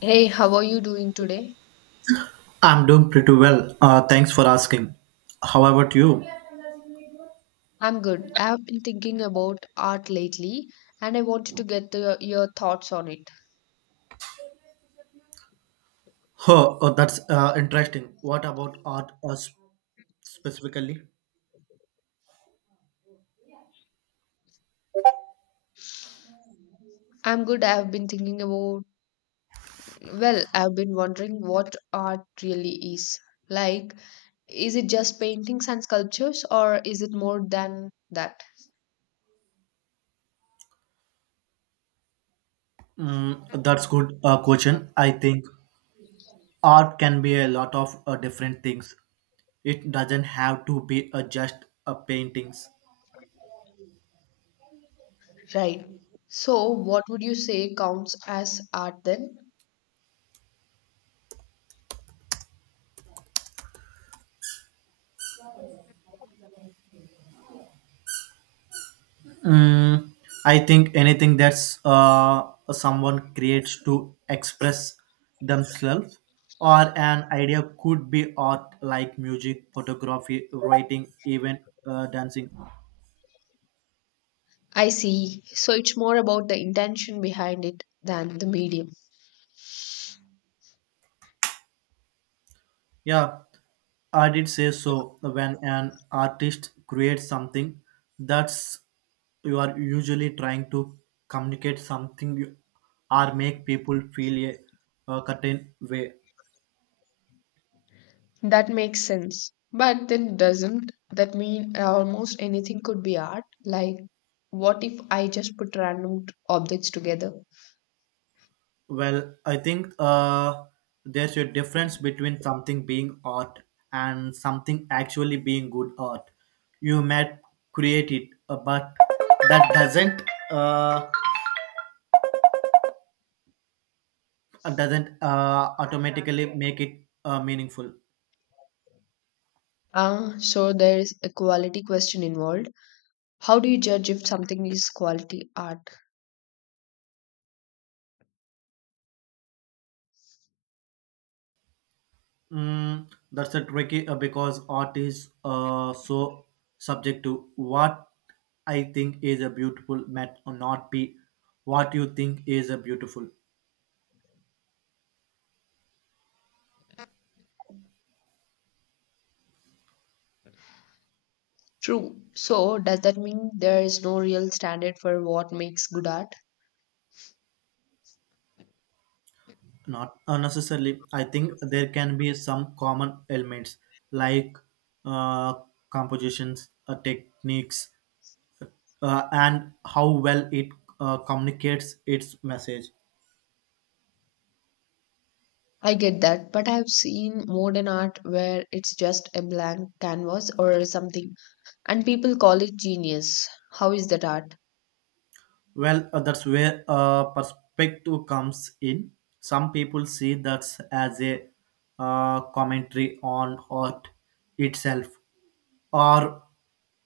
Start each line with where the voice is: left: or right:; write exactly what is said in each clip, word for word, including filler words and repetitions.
left: Hey, how are you doing today?
right: I'm doing pretty well. Uh, thanks for asking. How about you?
left: I'm good. I have been thinking about art lately and I wanted to get the, your thoughts on it.
right: Huh, oh, that's uh, interesting. What about art uh, s- specifically?
left: I'm good. I have been thinking about, well, I've been wondering what art really is. Like, is it just paintings and sculptures or is it more than that?
right: Mm, that's good uh, question. I think art can be a lot of uh, different things. It doesn't have to be uh, just uh, paintings.
left: Right. So, what would you say counts as art then?
right: Mm, I think anything that's uh, someone creates to express themselves or an idea could be art like music, photography, writing, even uh, dancing.
left: I see. So, it's more about the intention behind it than the medium.
right: Yeah, I did say so. When an artist creates something, that's you are usually trying to communicate something you- Or make people feel a, a certain way.
left: That makes sense. But then doesn't that mean almost anything could be art? Like, what if I just put random t- objects together?
right: Well, I think uh, there's a difference between something being art and something actually being good art. You might create it, uh, but that doesn't uh, uh, doesn't uh, automatically make it uh, meaningful.
left: Ah, so there is a quality question involved. How do you judge if something is quality art?
right: Mm, that's a tricky uh, because art is uh, so subject to what I think is a beautiful might or not be what you think is a beautiful.
left: True. So does that mean there is no real standard for what makes good art?
right: Not unnecessarily. I think there can be some common elements like uh, compositions uh, techniques uh, and how well it uh, communicates its message.
left: I get that, but I've seen modern art where it's just a blank canvas or something, and people call it genius. How is that art?
right: Well uh, that's where uh, perspective comes in. Some people see that as a uh, commentary on art itself or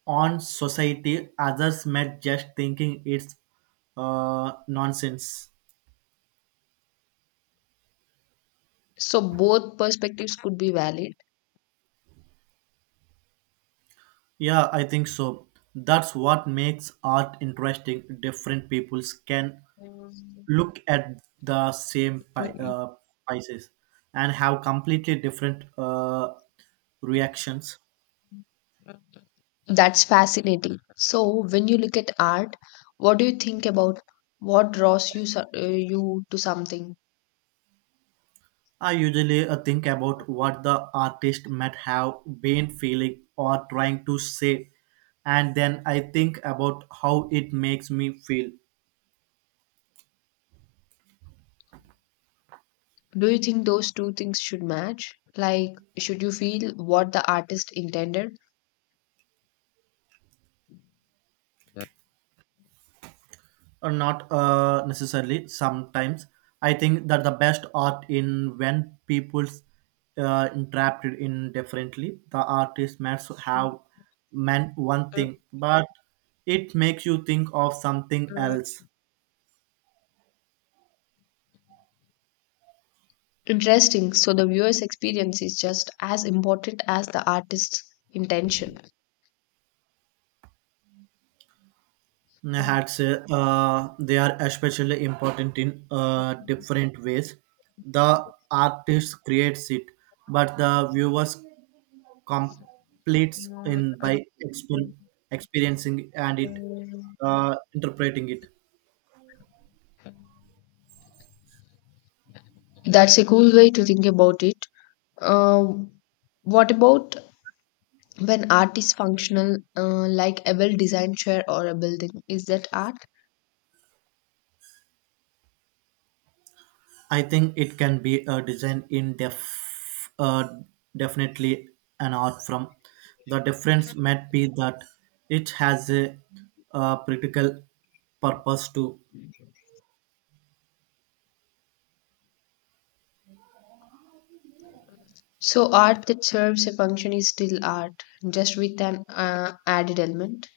right: on society. Others may just thinking it's uh, nonsense.
left: So both perspectives could be valid.
right: Yeah, I think so. That's what makes art interesting. Different peoples can look at the same pi- uh, pieces and have completely different uh, reactions.
left: That's fascinating. So when you look at art, what do you think about what draws you so- uh, you to something?
right: I usually uh, think about what the artist might have been feeling or trying to say, and then I think about how it makes me feel.
left: Do you think those two things should match? Like, should you feel what the artist intended?
right: Or not uh, necessarily. Sometimes I think that the best art in when people's uh, interpreted indifferently. The artist might have meant one thing, but it makes you think of something else.
left: Interesting. So the viewer's experience is just as important as the artist's intention.
right: Hacks uh, they are especially important in uh, different ways. The artist creates it, but the viewers completes in by exper- experiencing and it uh, interpreting it.
left: That's a cool way to think about it. Uh, what about when art is functional, uh, like a well designed chair or a building? Is that art?
right: I think it can be a design in def- uh, definitely an art from. The difference might be that it has a, uh, practical purpose too.
left: So, art that serves a function is still art, just with an uh, added element.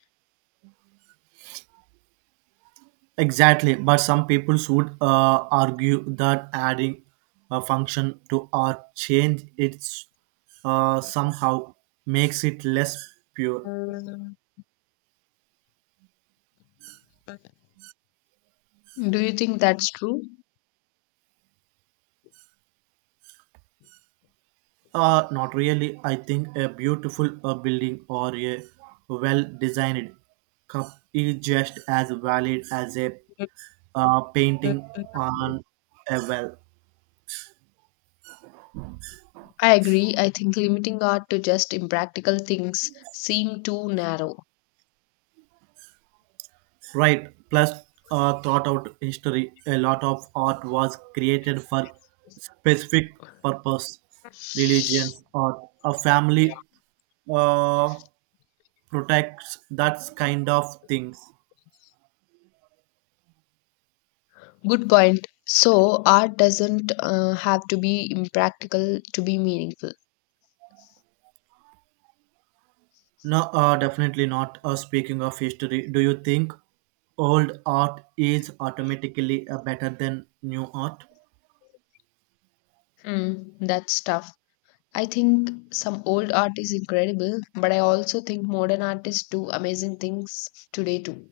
right: Exactly, but some people would uh, argue that adding a function to or change its uh, somehow makes it less pure.
left: Do you think that's true?
right: Uh, not really. I think a beautiful uh, building or a well-designed cup is just as valid as a uh, painting on a well.
left: I agree. I think limiting art to just impractical things seem too narrow.
right: Right. Plus, uh, thought out history. A lot of art was created for specific purpose, religion, or a family uh, protects that kind of things.
left: Good point. So, art doesn't uh, have to be impractical to be meaningful.
right: No, uh, definitely not. Uh, speaking of history, do you think old art is automatically uh, better than new art?
left: Mm, that's tough. I think some old art is incredible, but I also think modern artists do amazing things today too.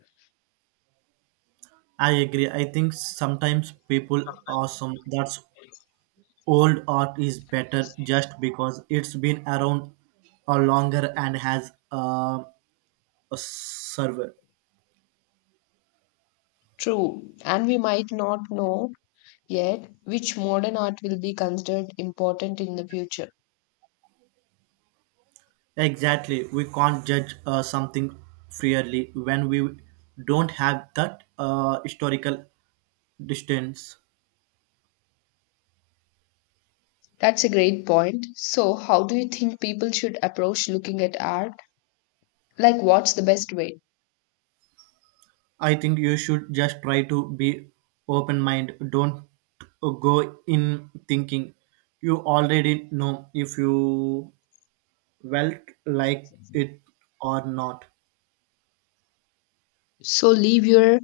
right: I agree. I think sometimes people assume that's old art is better just because it's been around a longer and has uh, a server.
left: True, and we might not know yet which modern art will be considered important in the future.
right: Exactly. We can't judge uh, something fairly when we don't have that uh, historical distance.
left: That's a great point. So, how do you think people should approach looking at art? Like, what's the best way?
right: I think you should just try to be open mind. Don't uh, go in thinking you already know if you felt like it or not.
left: So, leave your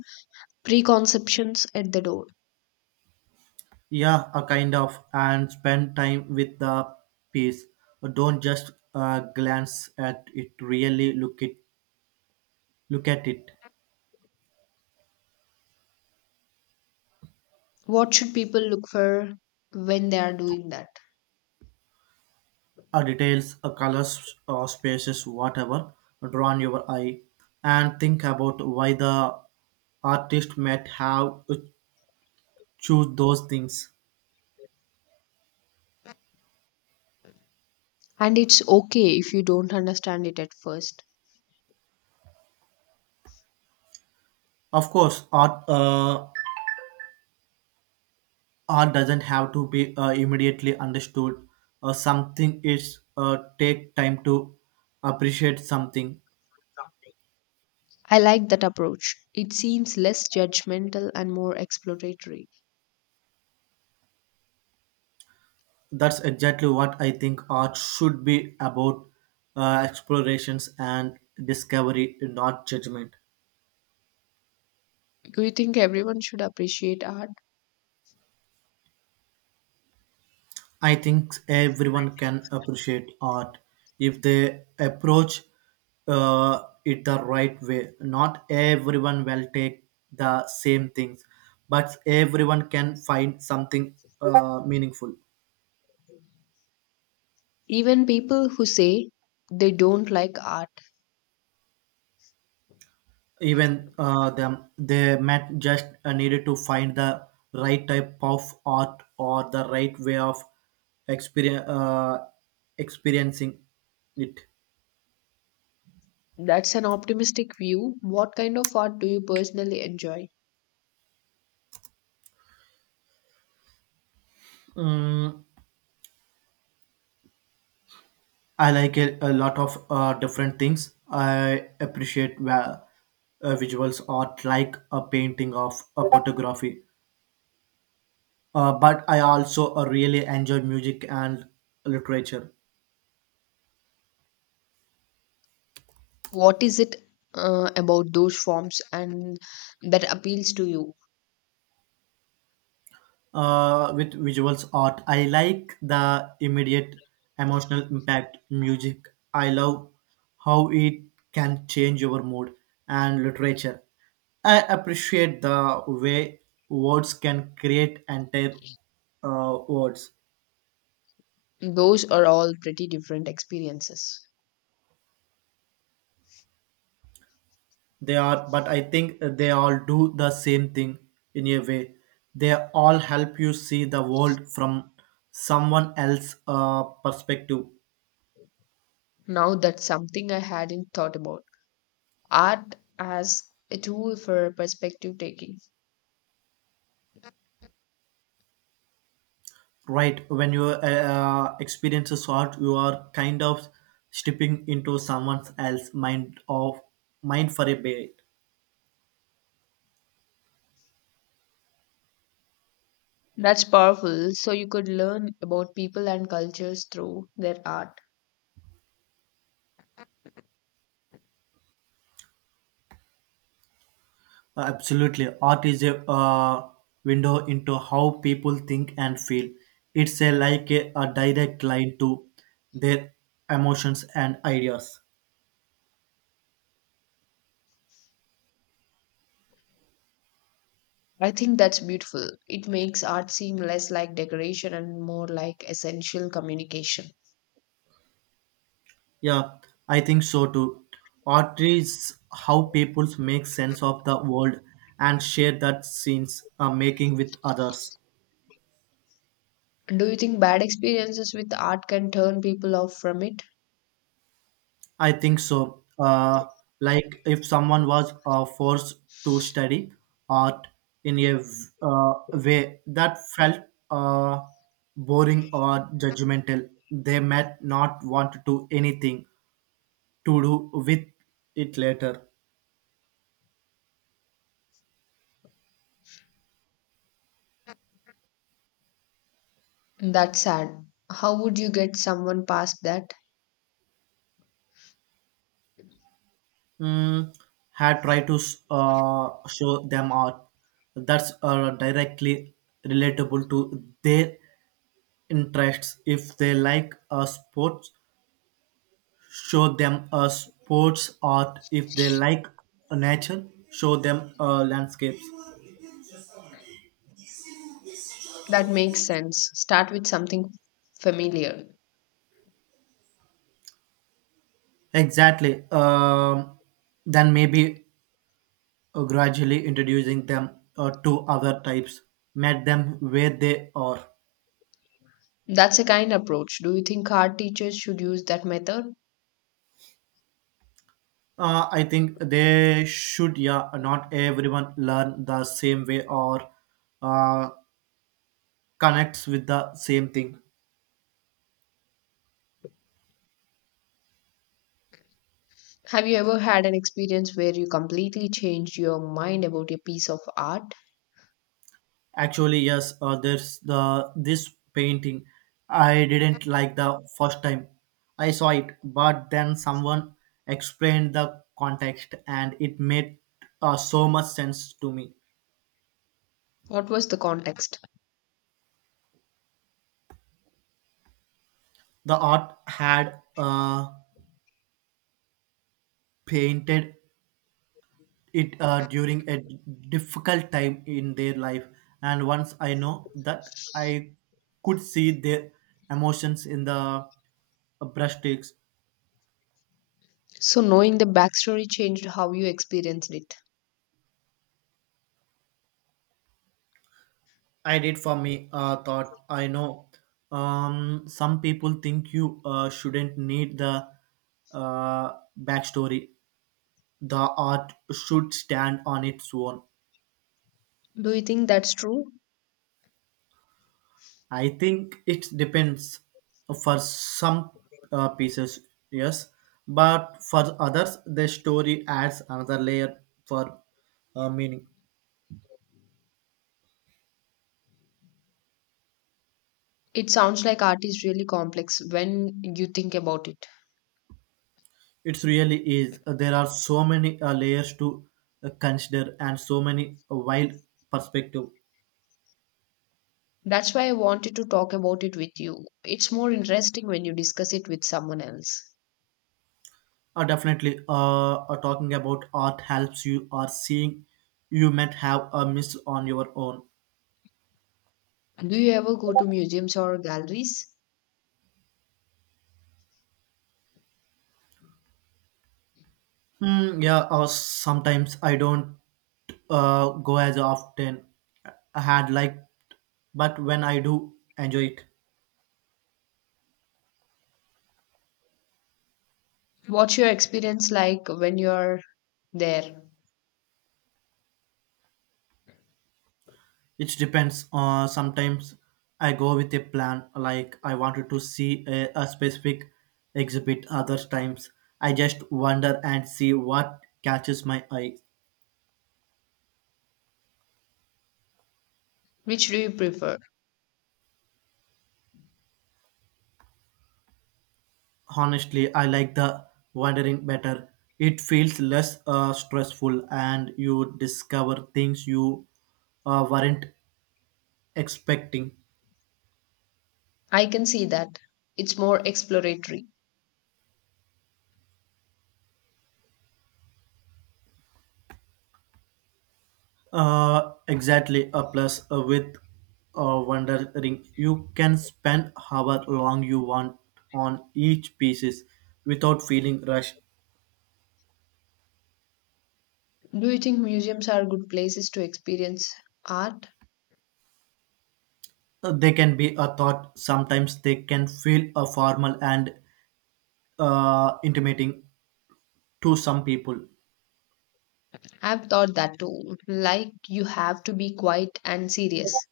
left: preconceptions at the door.
right: Yeah, a kind of, and spend time with the piece. Don't just uh, glance at it. Really look it, look at it.
left: What should people look for when they are doing that?
right: Uh, details, uh, colors, uh, spaces, whatever, draw on your eye, and think about why the artist might have choose those things.
left: And it's okay if you don't understand it at first.
right: Of course, art uh, art doesn't have to be uh, immediately understood. Uh, something is uh, take time to appreciate something.
left: I like that approach. It seems less judgmental and more exploratory.
right: That's exactly what I think art should be about, uh, explorations and discovery, not judgment.
left: Do you think everyone should appreciate art?
right: I think everyone can appreciate art if they approach uh, it the right way. Not everyone will take the same things, but everyone can find something uh, meaningful.
left: Even people who say they don't like art.
right: Even uh, them, they met just uh, needed to find the right type of art or the right way of experience, uh, experiencing it.
left: That's an optimistic view. What kind of art do you personally enjoy?
right: Mm, I like a, a lot of uh, different things. I appreciate va- uh, visuals art like a painting of a photography. Uh, but I also uh, really enjoy music and literature.
left: What is it uh, about those forms and that appeals to you?
right: Uh, with visuals art. I like the immediate emotional impact music. I love how it can change your mood and literature. I appreciate the way words can create entire uh, words.
left: Those are all pretty different experiences.
right: They are, but I think they all do the same thing in a way. They all help you see the world from someone else's uh, perspective.
left: Now that's something I hadn't thought about. Art as a tool for perspective taking.
right: Right, when your uh, uh, experience is short, you are kind of stepping into someone else's mind of mind for a bit.
left: That's powerful. So you could learn about people and cultures through their art.
right: Uh, absolutely, art is a uh, window into how people think and feel. It's a like a, a direct line to their emotions and ideas.
left: I think that's beautiful. It makes art seem less like decoration and more like essential communication.
right: Yeah, I think so too. Art is how people make sense of the world and share that scenes are making with others.
left: Do you think bad experiences with art can turn people off from it?
right: I think so. Uh, like if someone was uh, forced to study art in a v- uh, way that felt uh, boring or judgmental, they might not want to anything to do with it later.
left: That's sad. How would you get someone past that?
right: Mm, Had tried to s- uh, show them art that's uh, directly relatable to their interests. If they like uh, sports, show them a sports art. If they like nature, show them uh, landscapes.
left: That makes sense. Start with something familiar.
right: Exactly. Um, then maybe uh, gradually introducing them uh, to other types. Met them where they are.
left: That's a kind approach. Do you think art teachers should use that method?
right: uh, I think they should, yeah. Not everyone learn the same way or uh, connects with the same thing.
left: Have you ever had an experience where you completely changed your mind about a piece of art?
right: Actually, yes, uh, there's the this painting I didn't like the first time I saw it, but then someone explained the context and it made uh, so much sense to me.
left: What was the context?
right: The art had uh, painted it uh, during a difficult time in their life, and once I know that I could see their emotions in the brushstrokes.
left: So, knowing the backstory changed how you experienced it.
right: I did for me uh, thought I know. Um, some people think you uh, shouldn't need the uh, backstory. The art should stand on its own.
left: Do you think that's true?
right: I think it depends. For some uh, pieces, yes, but for others, the story adds another layer for uh, meaning.
left: It sounds like art is really complex when you think about it.
right: It really is. There are so many uh, layers to uh, consider and so many uh, wild perspective.
left: That's why I wanted to talk about it with you. It's more interesting when you discuss it with someone else.
right: Uh, definitely, uh, uh, talking about art helps you or seeing you might have a miss on your own.
left: Do you ever go to museums or galleries?
right: Hmm, yeah, uh, sometimes I don't uh, go as often I had liked, but when I do enjoy it,
left: What's your experience like when you're there?
right: it depends. Uh, sometimes I go with a plan, like I wanted to see a, a specific exhibit. Other times I just wander and see what catches my eye.
left: Which do you prefer?
right: Honestly, I like the wandering better. It feels less uh, stressful and you discover things you uh, weren't expecting.
left: I can see that. It's more exploratory.
right: Uh, exactly, a plus uh, with uh, wandering. You can spend however long you want on each pieces without feeling rushed.
left: Do you think museums are good places to experience art?
right: Uh, They can be a thought, sometimes they can feel a formal and uh, intimating to some people.
left: I've thought that too. Like, you have to be quiet and serious.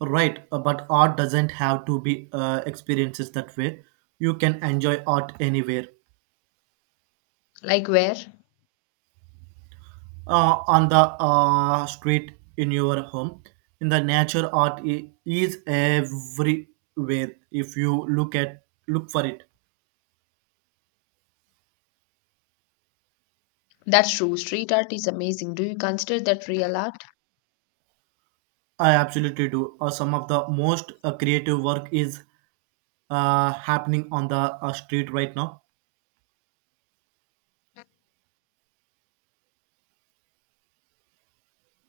right: Right, uh, but art doesn't have to be uh, experiences that way. You can enjoy art anywhere,
left: Like, where?
right: uh, on the uh, street, in your home, in the nature. Art i- is everywhere if you look at look for it.
left: That's true. Street art is amazing. Do you consider that real art?
right: I absolutely do. Uh, some of the most uh, creative work is uh, happening on the uh, street right now.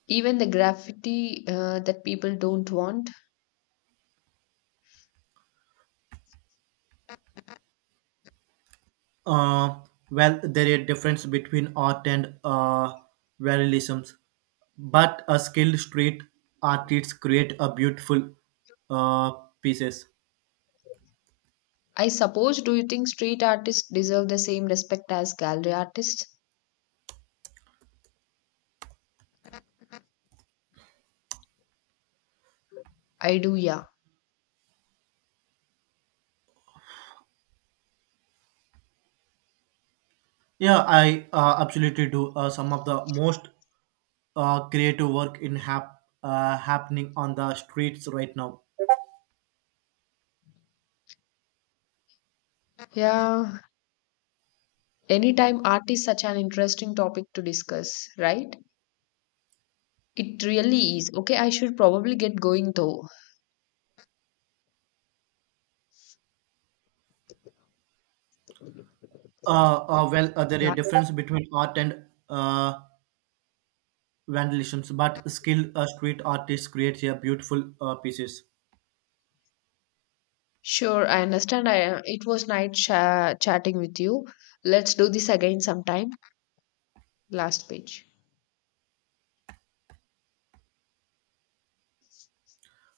left: Even the graffiti uh, that people don't want?
right: Uh, well, there is a difference between art and uh, realism, but a skilled street artist create a beautiful uh, pieces.
left: I suppose, do you think street artists deserve the same respect as gallery artists? I do, yeah.
right: Yeah, I uh, absolutely do. Uh, some of the most uh, creative work in hap- uh, happening on the streets right now.
left: Yeah. Anytime art is such an interesting topic to discuss, right? It really is. Okay, I should probably get going though.
right: Uh, uh, well, uh, there is
left: Yeah.
right: a difference between art and uh, vandalisms, but skilled uh, street artists create a beautiful uh, pieces.
left: Sure, I understand. I, it was nice cha- chatting with you. Let's do this again sometime. Last page.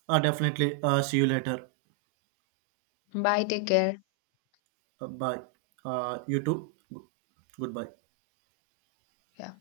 right: Uh, definitely. Uh, see you later.
left: Bye, take care.
right: Uh, bye. Uh, you too. Goodbye.
left: Yeah.